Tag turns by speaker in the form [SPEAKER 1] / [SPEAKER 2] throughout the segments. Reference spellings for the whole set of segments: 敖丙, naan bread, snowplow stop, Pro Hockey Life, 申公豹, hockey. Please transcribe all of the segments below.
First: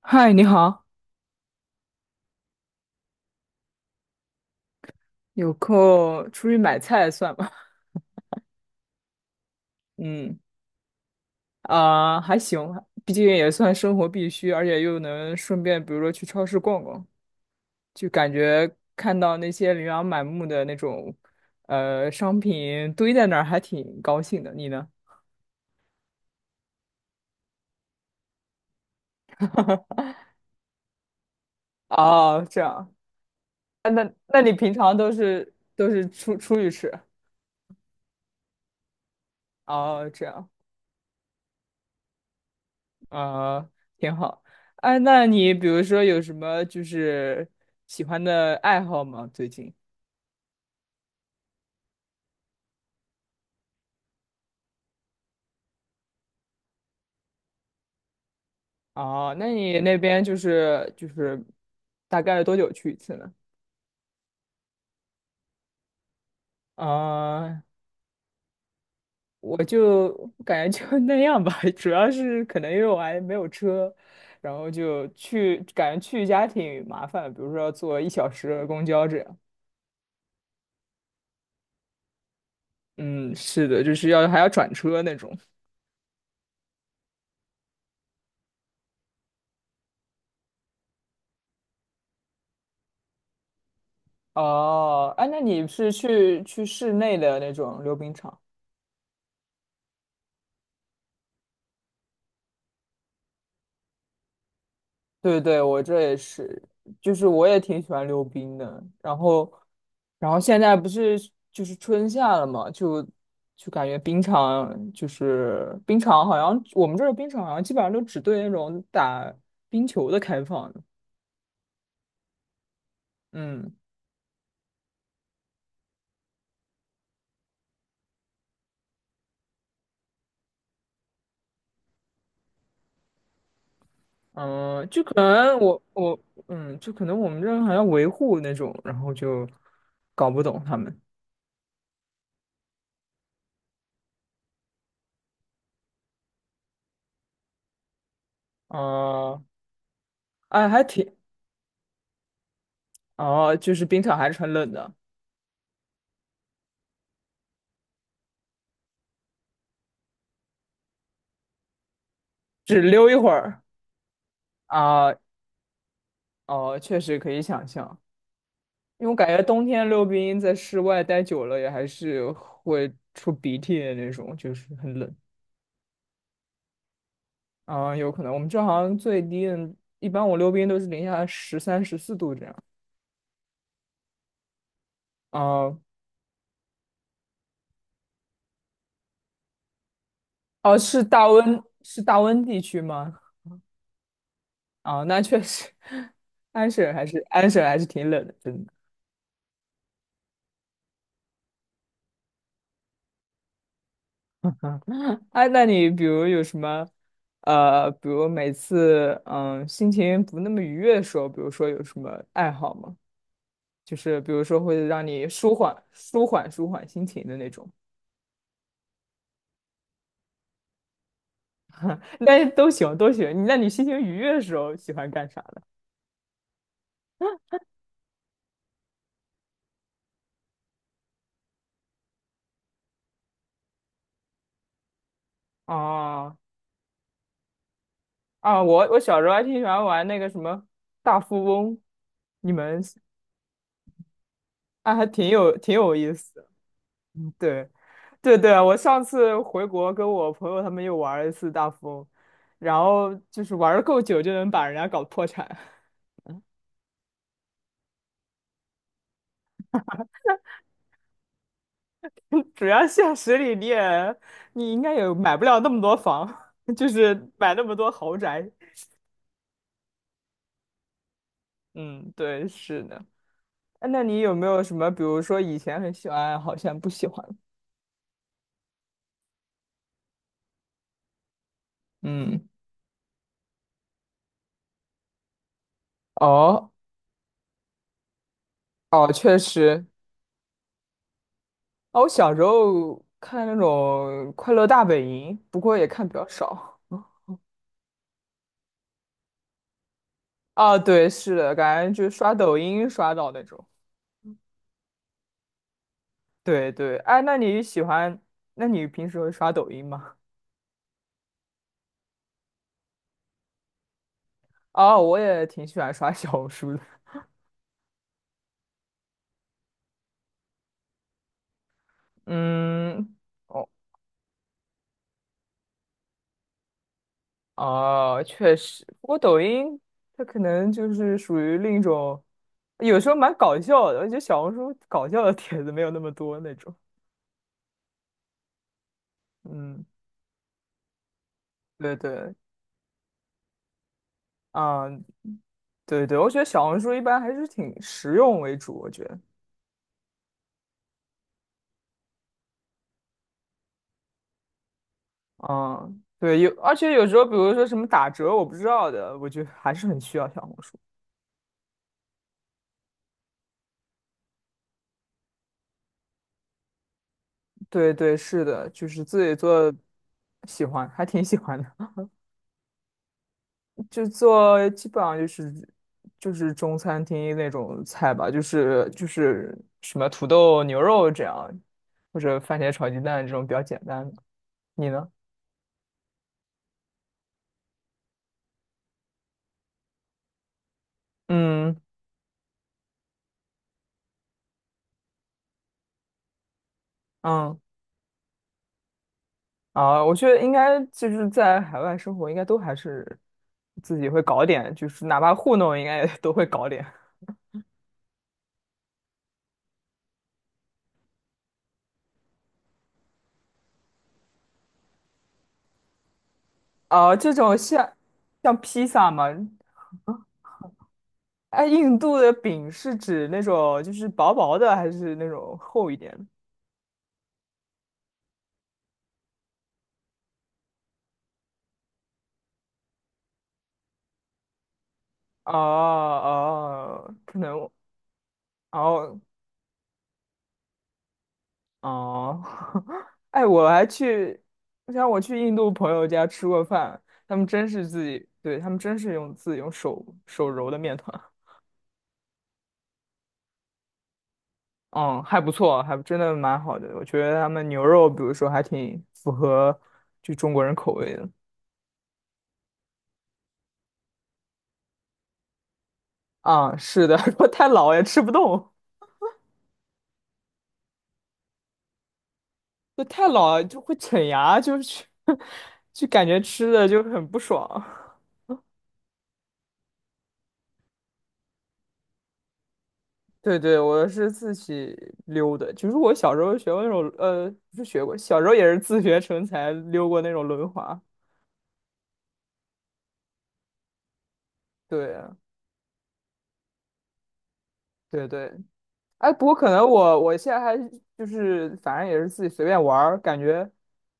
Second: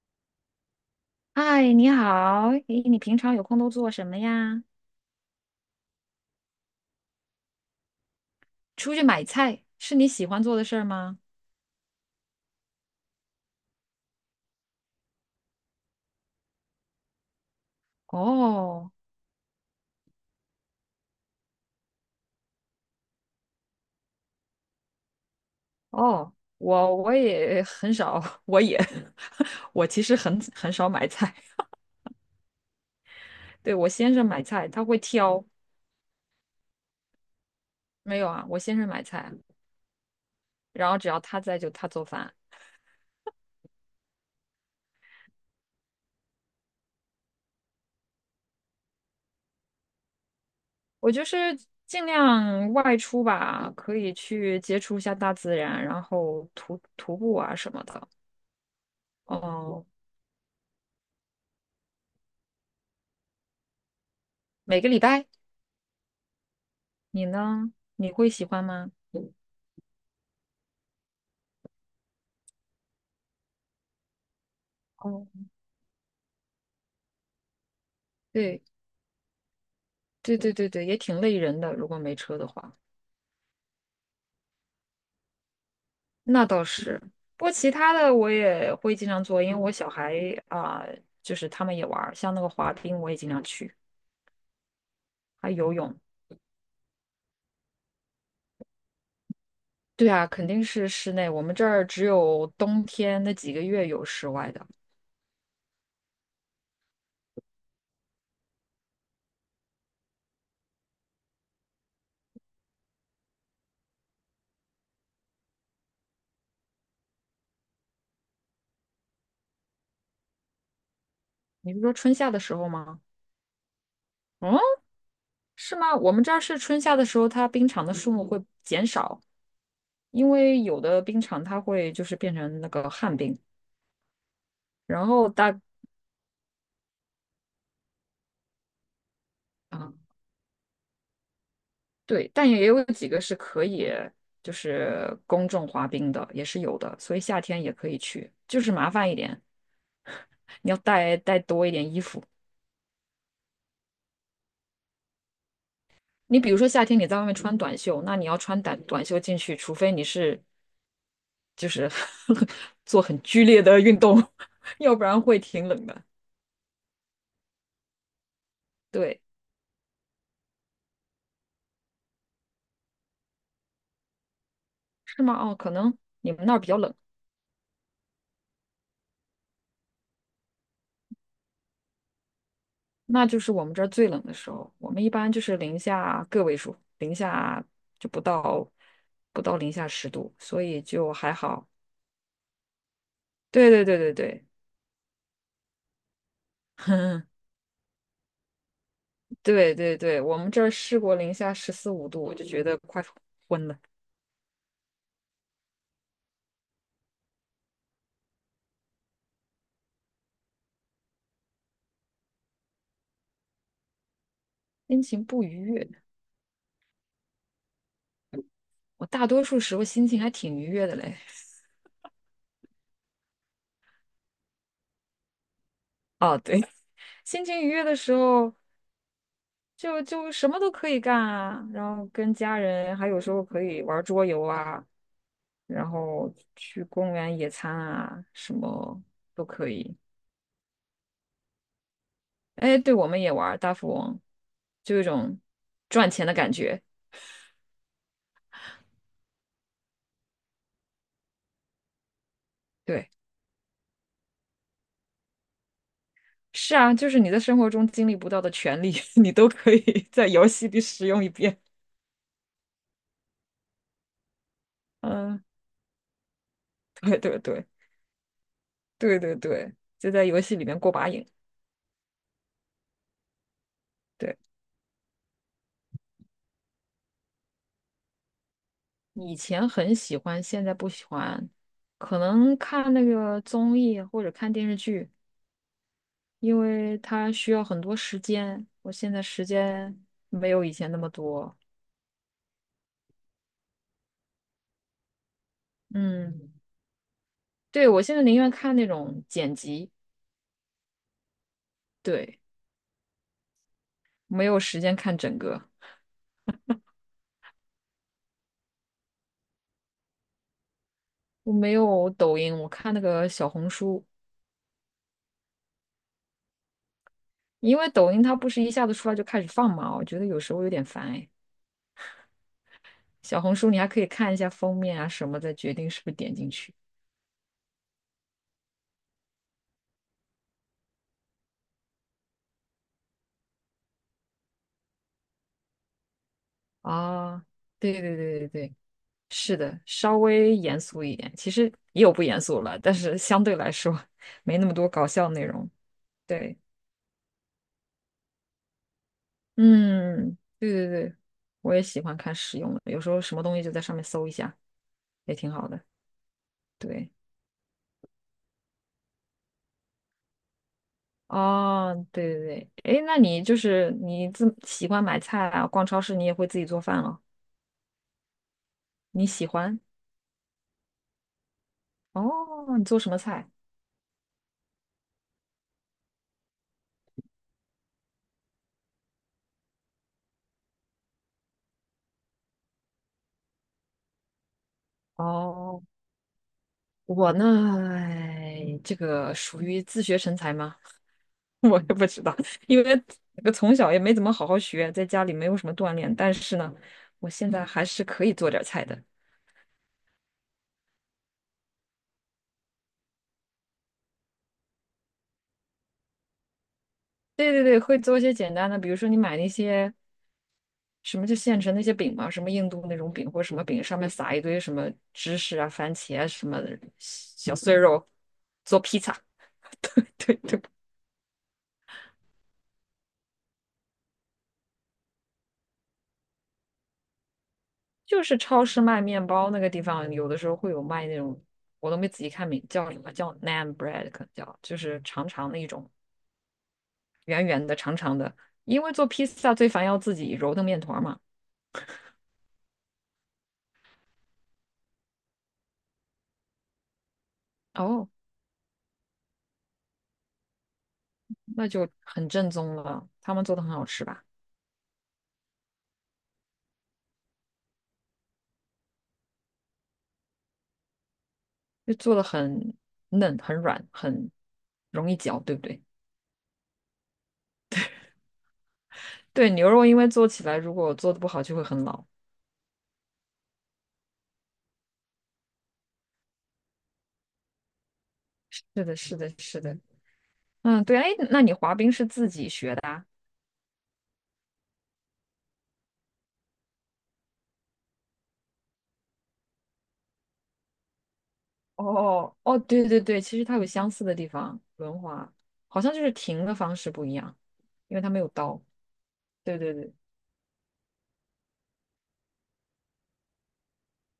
[SPEAKER 1] 嗨，你好，
[SPEAKER 2] 嗨，你好，诶，你平常有空都做什么呀？
[SPEAKER 1] 有空出去买菜算吗？
[SPEAKER 2] 出去买菜是 你喜
[SPEAKER 1] 嗯，
[SPEAKER 2] 欢做的事儿吗？
[SPEAKER 1] 啊、还行，毕竟也算生活必须，而且又能顺便，比如说去超市逛逛，就感觉
[SPEAKER 2] 哦
[SPEAKER 1] 看到那些琳琅满目的那种，商品堆在那儿，还挺高兴的。你呢？
[SPEAKER 2] 哦，我也很少，我也 我其实很少买菜。
[SPEAKER 1] 哦，这样。
[SPEAKER 2] 对，我
[SPEAKER 1] 啊，那
[SPEAKER 2] 先生
[SPEAKER 1] 那
[SPEAKER 2] 买
[SPEAKER 1] 你
[SPEAKER 2] 菜，
[SPEAKER 1] 平
[SPEAKER 2] 他
[SPEAKER 1] 常
[SPEAKER 2] 会
[SPEAKER 1] 都
[SPEAKER 2] 挑。
[SPEAKER 1] 是都是出去吃？
[SPEAKER 2] 没有啊，我先生买菜，
[SPEAKER 1] 哦，这样。
[SPEAKER 2] 然后只要他在就他做饭。
[SPEAKER 1] 啊，挺好。哎，那你比如说有什么就是喜欢的爱好吗？最近？
[SPEAKER 2] 我就是尽量外出吧，可以去接触一下大自然，然后徒步啊什么的。
[SPEAKER 1] 哦，那你
[SPEAKER 2] 哦，
[SPEAKER 1] 那边就是大概多久去一次呢？
[SPEAKER 2] 每个礼拜，你
[SPEAKER 1] 啊，
[SPEAKER 2] 呢？你会喜欢吗？
[SPEAKER 1] 我就感觉就 那样吧，主要是可能因为我还没有车，然后就
[SPEAKER 2] 哦。
[SPEAKER 1] 去感觉去一家挺麻烦的，比如说要坐1小时
[SPEAKER 2] 对
[SPEAKER 1] 的公交这样。
[SPEAKER 2] 对对对对，也挺累人的，如果没车的话，
[SPEAKER 1] 嗯，是的，就是要还要转车那种。
[SPEAKER 2] 那倒是。不过其他的我也会经常做，因为我小孩啊、就是他们也玩儿，像那个滑冰我也经常去，
[SPEAKER 1] 哦，哎，那
[SPEAKER 2] 还
[SPEAKER 1] 你
[SPEAKER 2] 游
[SPEAKER 1] 是
[SPEAKER 2] 泳。
[SPEAKER 1] 去室内的那种溜冰场？
[SPEAKER 2] 对啊，肯定是室内，我们这儿只有冬天那几个月有室外的。
[SPEAKER 1] 对对，我这也是，就是我也挺喜欢溜冰的。然后，然后现在不是就是春夏了嘛，就感觉冰场就是冰场，好像我们这儿冰场好像基本上都只对那种打冰球的开放。
[SPEAKER 2] 你是说春夏的时候吗？
[SPEAKER 1] 嗯
[SPEAKER 2] 嗯，是吗？我们这儿是春夏的时候，它冰场的数目会减少，因为有的冰场它会就是变成那个旱冰，
[SPEAKER 1] 嗯，就
[SPEAKER 2] 然
[SPEAKER 1] 可
[SPEAKER 2] 后
[SPEAKER 1] 能
[SPEAKER 2] 大
[SPEAKER 1] 我就可能我们这儿好像维护那种，然后就
[SPEAKER 2] 啊、
[SPEAKER 1] 搞不懂他们。
[SPEAKER 2] 对，但也有几个是可以就是公众滑冰的，也是有的，所以夏天也可以去，就是麻烦一点，
[SPEAKER 1] 哦、哎，
[SPEAKER 2] 你要
[SPEAKER 1] 还挺。
[SPEAKER 2] 带多一点衣服。
[SPEAKER 1] 哦，就是冰场还是很冷的，
[SPEAKER 2] 你比如说夏天你在外面穿短袖，那你要穿短袖进去，除非你是就是
[SPEAKER 1] 只
[SPEAKER 2] 做
[SPEAKER 1] 溜一
[SPEAKER 2] 很
[SPEAKER 1] 会
[SPEAKER 2] 剧
[SPEAKER 1] 儿。
[SPEAKER 2] 烈的运动，要不
[SPEAKER 1] 啊，
[SPEAKER 2] 然会挺冷的。
[SPEAKER 1] 哦，确实可以想象，因为我
[SPEAKER 2] 对，
[SPEAKER 1] 感觉冬天溜冰在室外待久了也还是会出鼻涕的那种，就是很冷。
[SPEAKER 2] 是吗？哦，可能你们那儿比较冷。
[SPEAKER 1] 啊、有可能我们这好像最低的，一般我溜冰都是零下13、14度这样。
[SPEAKER 2] 那就是我们这儿最冷的时候，我们一般就是
[SPEAKER 1] 啊、
[SPEAKER 2] 零下个位数，零下就不到不到零下10度，所
[SPEAKER 1] 哦，
[SPEAKER 2] 以
[SPEAKER 1] 是
[SPEAKER 2] 就
[SPEAKER 1] 大
[SPEAKER 2] 还
[SPEAKER 1] 温，
[SPEAKER 2] 好。
[SPEAKER 1] 是大温地区吗？
[SPEAKER 2] 对对对对对，
[SPEAKER 1] 啊、那确实，安省还是 安省还是挺冷的，真的。
[SPEAKER 2] 对对对，我们这儿试过零下十四五度，我就觉得快昏了，
[SPEAKER 1] 啊，那你比如有什么，比如每次心情不那么愉悦的时候，比如说有什么爱好吗？就是比如说会
[SPEAKER 2] 心
[SPEAKER 1] 让
[SPEAKER 2] 情
[SPEAKER 1] 你
[SPEAKER 2] 不愉
[SPEAKER 1] 舒缓、
[SPEAKER 2] 悦。
[SPEAKER 1] 舒缓、舒缓心情的那种。
[SPEAKER 2] 我大多数时候心情还挺愉悦的嘞。
[SPEAKER 1] 那是都行，都行。那你心情愉悦的时候喜欢干啥的？
[SPEAKER 2] 哦，对，心情愉悦的时候就什么都可以干啊，然后跟家人，还有时候可以玩桌游啊，然后
[SPEAKER 1] 啊
[SPEAKER 2] 去公园野餐啊，什
[SPEAKER 1] 啊，我
[SPEAKER 2] 么
[SPEAKER 1] 小时候还
[SPEAKER 2] 都
[SPEAKER 1] 挺喜
[SPEAKER 2] 可
[SPEAKER 1] 欢
[SPEAKER 2] 以。
[SPEAKER 1] 玩那个什么大富翁，你
[SPEAKER 2] 哎，
[SPEAKER 1] 们
[SPEAKER 2] 对，我们也玩儿大富翁，
[SPEAKER 1] 啊
[SPEAKER 2] 就有一
[SPEAKER 1] 还挺
[SPEAKER 2] 种
[SPEAKER 1] 有挺有
[SPEAKER 2] 赚
[SPEAKER 1] 意
[SPEAKER 2] 钱
[SPEAKER 1] 思
[SPEAKER 2] 的
[SPEAKER 1] 的。
[SPEAKER 2] 感觉。
[SPEAKER 1] 嗯，对对对啊，我上次回国跟我朋友他们又玩了一次大富翁，然
[SPEAKER 2] 对，
[SPEAKER 1] 后就是玩的够久就能把人家搞破产。
[SPEAKER 2] 是啊，就是你在生活中经历不到的权利，你都可以在游戏里使用一遍。
[SPEAKER 1] 主要现实里你应该也买
[SPEAKER 2] 嗯，
[SPEAKER 1] 不了那么多房，就是
[SPEAKER 2] 对对
[SPEAKER 1] 买那
[SPEAKER 2] 对
[SPEAKER 1] 么多豪宅。
[SPEAKER 2] 对对对，就在游戏里面过把瘾。
[SPEAKER 1] 嗯，对，是的。哎，那你有
[SPEAKER 2] 对，
[SPEAKER 1] 没有什么，比如说以前很喜欢，好像不喜欢？
[SPEAKER 2] 以前很喜欢，现在不喜欢，可
[SPEAKER 1] 嗯，
[SPEAKER 2] 能看那个综艺或者看电视剧。因
[SPEAKER 1] 哦，
[SPEAKER 2] 为它需要很多时间，我
[SPEAKER 1] 哦，
[SPEAKER 2] 现在
[SPEAKER 1] 确
[SPEAKER 2] 时
[SPEAKER 1] 实。
[SPEAKER 2] 间没有以前那么多。
[SPEAKER 1] 哦，我小时候看那种《快乐大本营》，不过也看比较
[SPEAKER 2] 嗯，
[SPEAKER 1] 少。
[SPEAKER 2] 对，我现在宁愿看那种剪辑，
[SPEAKER 1] 啊，对，是的，感觉就刷
[SPEAKER 2] 对，
[SPEAKER 1] 抖音刷到那种。
[SPEAKER 2] 没有时间看整个。
[SPEAKER 1] 对对，哎，那你喜欢？那你平时会刷抖音吗？
[SPEAKER 2] 我没有抖音，我看那个小红书，
[SPEAKER 1] 哦，我也挺喜欢刷小红书的。
[SPEAKER 2] 因为抖音它不是一下子出来就开始放嘛，我觉得有时候有点烦哎。
[SPEAKER 1] 嗯。
[SPEAKER 2] 小红书你还可以看一下封面啊什么，再决定是不是点进去。
[SPEAKER 1] 哦，确实，不过抖音它可能就是属于另一种，有时候蛮搞笑的。我觉得小红书搞笑的帖子没有那么多那种。
[SPEAKER 2] 啊，对对对对对。是的，
[SPEAKER 1] 嗯，
[SPEAKER 2] 稍微严肃一点，其实
[SPEAKER 1] 对
[SPEAKER 2] 也有不
[SPEAKER 1] 对，
[SPEAKER 2] 严肃了，但是相对来说没那么
[SPEAKER 1] 啊，
[SPEAKER 2] 多搞笑内容。
[SPEAKER 1] 对对，我觉得
[SPEAKER 2] 对，
[SPEAKER 1] 小红书一般还是挺实用为主。我觉得，
[SPEAKER 2] 嗯，对对对，我也喜欢看实用的，有时候什么东西就在上面搜一下，也挺好的。
[SPEAKER 1] 嗯，对，有，而且有
[SPEAKER 2] 对，
[SPEAKER 1] 时候比如说什么打折我不知道的，我觉得还是很需要小红书。
[SPEAKER 2] 哦，对对对，哎，那你就是你自喜欢买菜啊，逛超市你也会自己做饭了？
[SPEAKER 1] 对对，是的，就是自
[SPEAKER 2] 你
[SPEAKER 1] 己
[SPEAKER 2] 喜
[SPEAKER 1] 做，
[SPEAKER 2] 欢？
[SPEAKER 1] 喜欢，还挺喜欢的。
[SPEAKER 2] 哦，你做什么菜？
[SPEAKER 1] 就做基本上就是中餐厅那种菜吧，就是什么土豆牛肉这样，或者番茄炒鸡蛋这种比较简单的。你呢？
[SPEAKER 2] 哦，我呢，哎这个属于自学成才吗？
[SPEAKER 1] 嗯
[SPEAKER 2] 我也不知道，因为我从小也没怎么好好学，在家里没有什么锻炼。但是呢，我现
[SPEAKER 1] 嗯
[SPEAKER 2] 在还是可以做点儿菜的。
[SPEAKER 1] 啊，我觉得应该就是在海外生活，应该都还是自己会搞点，就是哪怕糊弄，应该也都会搞点。
[SPEAKER 2] 对对对，会做一些简单的，比如说你买那些什么就现成那些饼嘛，什么印度那种饼或者什么饼，上面撒一堆什么芝士啊、番茄啊什么的
[SPEAKER 1] 啊，这
[SPEAKER 2] 小
[SPEAKER 1] 种
[SPEAKER 2] 碎
[SPEAKER 1] 像
[SPEAKER 2] 肉，
[SPEAKER 1] 像
[SPEAKER 2] 做
[SPEAKER 1] 披
[SPEAKER 2] 披
[SPEAKER 1] 萨
[SPEAKER 2] 萨。
[SPEAKER 1] 嘛，
[SPEAKER 2] 对对对，
[SPEAKER 1] 哎，印度的饼是指那种就是薄薄的，还是那种厚一点的？
[SPEAKER 2] 就是超市卖面包那个地方，有的时候会有卖那种，我都没仔细看名叫什么，叫 naan bread，可能叫就是长长
[SPEAKER 1] 哦
[SPEAKER 2] 的一种。
[SPEAKER 1] 哦，可
[SPEAKER 2] 圆圆
[SPEAKER 1] 能
[SPEAKER 2] 的、长长的，因为做
[SPEAKER 1] 哦
[SPEAKER 2] 披萨最烦要自己揉的面团儿嘛。
[SPEAKER 1] 哦，哎，我想我去印度朋友家吃过饭，他们真是自
[SPEAKER 2] 哦，
[SPEAKER 1] 己，对，他们真是用自己用手揉的面团，
[SPEAKER 2] 那就很正宗了，他们做的很好吃吧？
[SPEAKER 1] 嗯，还不错，还真的蛮好的，我觉得他们牛肉，比如说还挺符合就中国人口味的，
[SPEAKER 2] 就做的很嫩、很软、很容易嚼，对不对？
[SPEAKER 1] 啊、是的，如果太老也吃不动，
[SPEAKER 2] 对，牛肉因为做起来如果做的不好就会很老。
[SPEAKER 1] 就太老就会啃牙，就是 就感觉吃的就很不爽。
[SPEAKER 2] 是的，是的，是的。嗯，对，哎，那你滑冰是自己学的啊？
[SPEAKER 1] 对对，我是自己溜的，就是我小时候学过那种，不是学过，小时候也是自学成才溜过那种轮滑。
[SPEAKER 2] 哦，哦，对对对，其实它有相似的地方，轮滑
[SPEAKER 1] 对
[SPEAKER 2] 好像就是停的方式不一样，因为它没
[SPEAKER 1] 对
[SPEAKER 2] 有
[SPEAKER 1] 对，
[SPEAKER 2] 刀。
[SPEAKER 1] 哎，不过
[SPEAKER 2] 对
[SPEAKER 1] 可
[SPEAKER 2] 对
[SPEAKER 1] 能
[SPEAKER 2] 对，
[SPEAKER 1] 我现在还就是反正也是自己随便玩儿，感觉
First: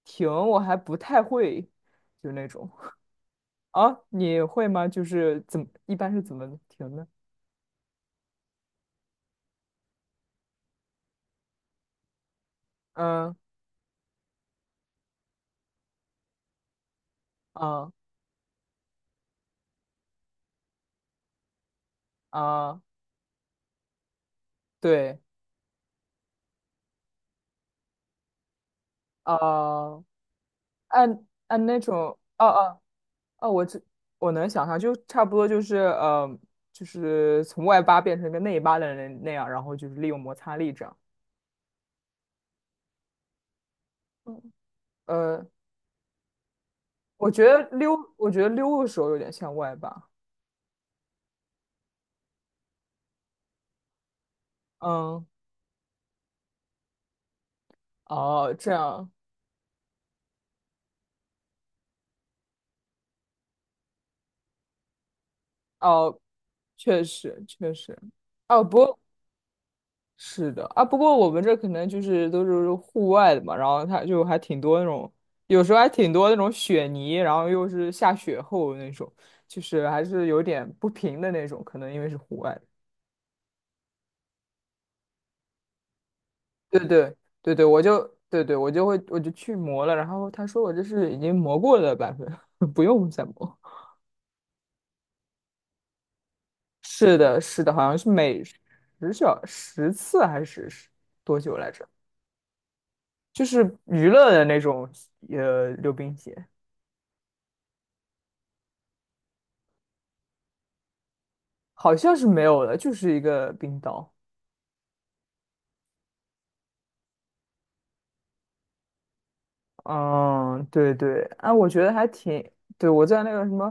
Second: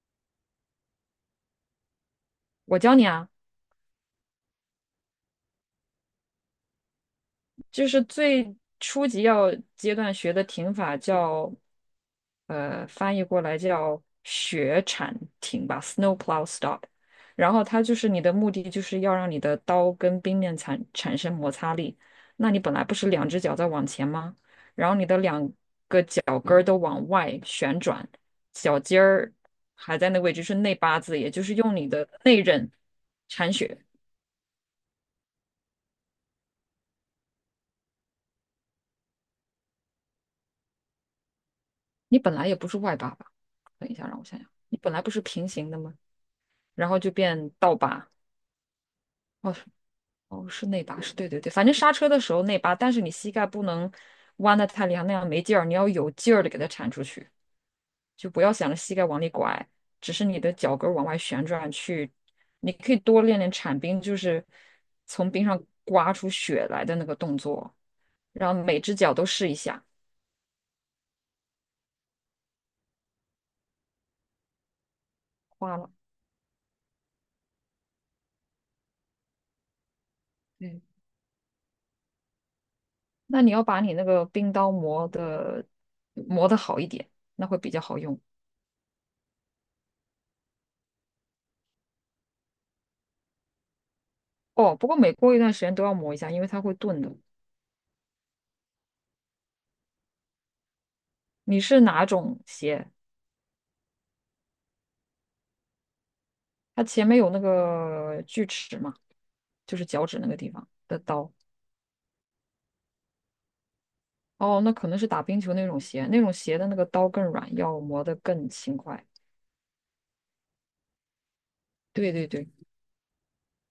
[SPEAKER 1] 停我还不太会，就那种
[SPEAKER 2] 我教你啊。
[SPEAKER 1] 啊，你会吗？就是一般是怎么停的？
[SPEAKER 2] 就是最初级要阶段学的停法叫，翻译
[SPEAKER 1] 嗯
[SPEAKER 2] 过来叫雪铲停吧，snowplow stop。然后它
[SPEAKER 1] 啊
[SPEAKER 2] 就是你的目的就是要让你的刀跟冰面产生摩擦力。那你本
[SPEAKER 1] 啊，
[SPEAKER 2] 来不是两只脚在往前吗？然后你
[SPEAKER 1] 对
[SPEAKER 2] 的两个脚跟儿都往外旋转，脚尖儿还
[SPEAKER 1] 啊，
[SPEAKER 2] 在那个位置是内八字，
[SPEAKER 1] 按
[SPEAKER 2] 也就是
[SPEAKER 1] 按
[SPEAKER 2] 用
[SPEAKER 1] 那
[SPEAKER 2] 你的
[SPEAKER 1] 种，
[SPEAKER 2] 内
[SPEAKER 1] 哦
[SPEAKER 2] 刃
[SPEAKER 1] 哦哦，
[SPEAKER 2] 铲
[SPEAKER 1] 我
[SPEAKER 2] 雪。
[SPEAKER 1] 这我能想象，就差不多就是从外八变成一个内八的人那样，然后就是利用摩擦力这样。
[SPEAKER 2] 你本来也不是外八吧？等一下，让我想
[SPEAKER 1] 嗯，
[SPEAKER 2] 想，你本来不是
[SPEAKER 1] 呃，
[SPEAKER 2] 平行的吗？然后就
[SPEAKER 1] 我觉
[SPEAKER 2] 变
[SPEAKER 1] 得
[SPEAKER 2] 倒
[SPEAKER 1] 溜，
[SPEAKER 2] 八，
[SPEAKER 1] 我觉得溜的时候有点像
[SPEAKER 2] 哦
[SPEAKER 1] 外八。
[SPEAKER 2] 哦，是内八，是对对对，反正刹车的时候内八，但是你膝盖不能弯的太厉害，那
[SPEAKER 1] 嗯，
[SPEAKER 2] 样没劲儿，你要有劲儿的给它铲出去，就不要
[SPEAKER 1] 哦，
[SPEAKER 2] 想
[SPEAKER 1] 这
[SPEAKER 2] 着膝盖
[SPEAKER 1] 样，
[SPEAKER 2] 往里拐，只是你的脚跟儿往外旋转去，你可以多练练铲冰，就是从冰上刮
[SPEAKER 1] 哦，
[SPEAKER 2] 出血来的
[SPEAKER 1] 确
[SPEAKER 2] 那个动
[SPEAKER 1] 实确
[SPEAKER 2] 作，
[SPEAKER 1] 实。
[SPEAKER 2] 然后
[SPEAKER 1] 哦，不
[SPEAKER 2] 每只
[SPEAKER 1] 过
[SPEAKER 2] 脚都试一下，
[SPEAKER 1] 是的啊，不过我们这可能就是都是户外的嘛，然后它就还挺多那种，有时
[SPEAKER 2] 花
[SPEAKER 1] 候还
[SPEAKER 2] 了，
[SPEAKER 1] 挺多那种雪泥，然后又是下雪后那种，就是还是有点
[SPEAKER 2] 嗯。
[SPEAKER 1] 不平的那种，可能因为是户外的
[SPEAKER 2] 那你要把你那个冰刀磨的好
[SPEAKER 1] 对
[SPEAKER 2] 一点，
[SPEAKER 1] 对
[SPEAKER 2] 那
[SPEAKER 1] 对
[SPEAKER 2] 会
[SPEAKER 1] 对，
[SPEAKER 2] 比较好用。
[SPEAKER 1] 对对我就去磨了，然后他说我这是已经磨过的版本，不用再磨。
[SPEAKER 2] 哦，不过每过一段时间都要磨一下，因为它会钝的。
[SPEAKER 1] 是的，是的，好像是每十小十次还是十多久
[SPEAKER 2] 你
[SPEAKER 1] 来
[SPEAKER 2] 是
[SPEAKER 1] 着？
[SPEAKER 2] 哪种鞋？
[SPEAKER 1] 就是娱乐的那种溜冰鞋。
[SPEAKER 2] 它前面有那个锯齿嘛，就是脚趾那个地方的刀。
[SPEAKER 1] 好像是没有的，就是一个冰岛。
[SPEAKER 2] 哦，那可能是打冰球那种鞋，那种鞋的那个刀更软，要磨得更勤快。
[SPEAKER 1] 嗯，对对，哎、我觉得还
[SPEAKER 2] 对对
[SPEAKER 1] 挺，
[SPEAKER 2] 对，
[SPEAKER 1] 对，我在那个什么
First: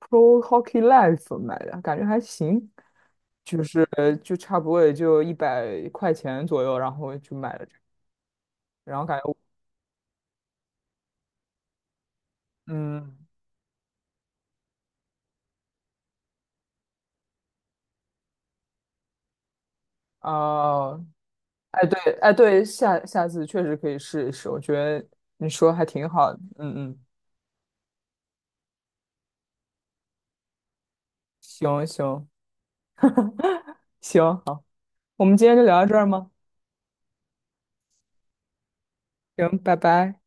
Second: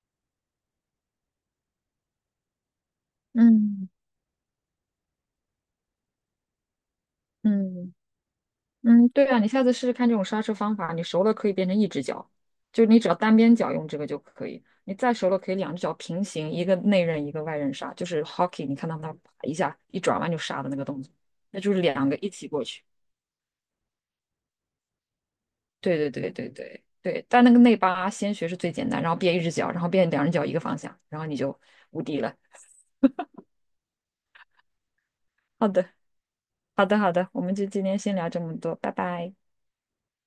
[SPEAKER 1] Pro Hockey Life 买的，感觉还行，就是
[SPEAKER 2] 嗯
[SPEAKER 1] 就差不多也就100块钱左右，然后就买了这个
[SPEAKER 2] 嗯。
[SPEAKER 1] 然后
[SPEAKER 2] 嗯，
[SPEAKER 1] 感
[SPEAKER 2] 对
[SPEAKER 1] 觉，
[SPEAKER 2] 啊，你下次试试看这种刹车方法，你熟了可以变成一只脚，就你只要
[SPEAKER 1] 嗯，
[SPEAKER 2] 单边脚用这个就可以。你再熟了可以两只脚平行，一个内刃一个外刃刹，就是 hockey，你看到那啪一下一转弯就刹的那个动
[SPEAKER 1] 哦、
[SPEAKER 2] 作，那就是
[SPEAKER 1] 哎
[SPEAKER 2] 两
[SPEAKER 1] 对，
[SPEAKER 2] 个一
[SPEAKER 1] 哎
[SPEAKER 2] 起
[SPEAKER 1] 对，
[SPEAKER 2] 过去。
[SPEAKER 1] 下次确实可以试一试，我觉得你说还
[SPEAKER 2] 对
[SPEAKER 1] 挺
[SPEAKER 2] 对对
[SPEAKER 1] 好的，
[SPEAKER 2] 对
[SPEAKER 1] 嗯
[SPEAKER 2] 对
[SPEAKER 1] 嗯，
[SPEAKER 2] 对，但那个内八先学是最简单，然后变一只脚，然后变两只脚一个方向，然后你就
[SPEAKER 1] 行
[SPEAKER 2] 无敌
[SPEAKER 1] 行
[SPEAKER 2] 了。
[SPEAKER 1] 行，好，我们今天就
[SPEAKER 2] 好
[SPEAKER 1] 聊到
[SPEAKER 2] 的，
[SPEAKER 1] 这儿吗？
[SPEAKER 2] 好的，好的，我们就今天先聊这么多，拜拜。
[SPEAKER 1] 行，拜拜。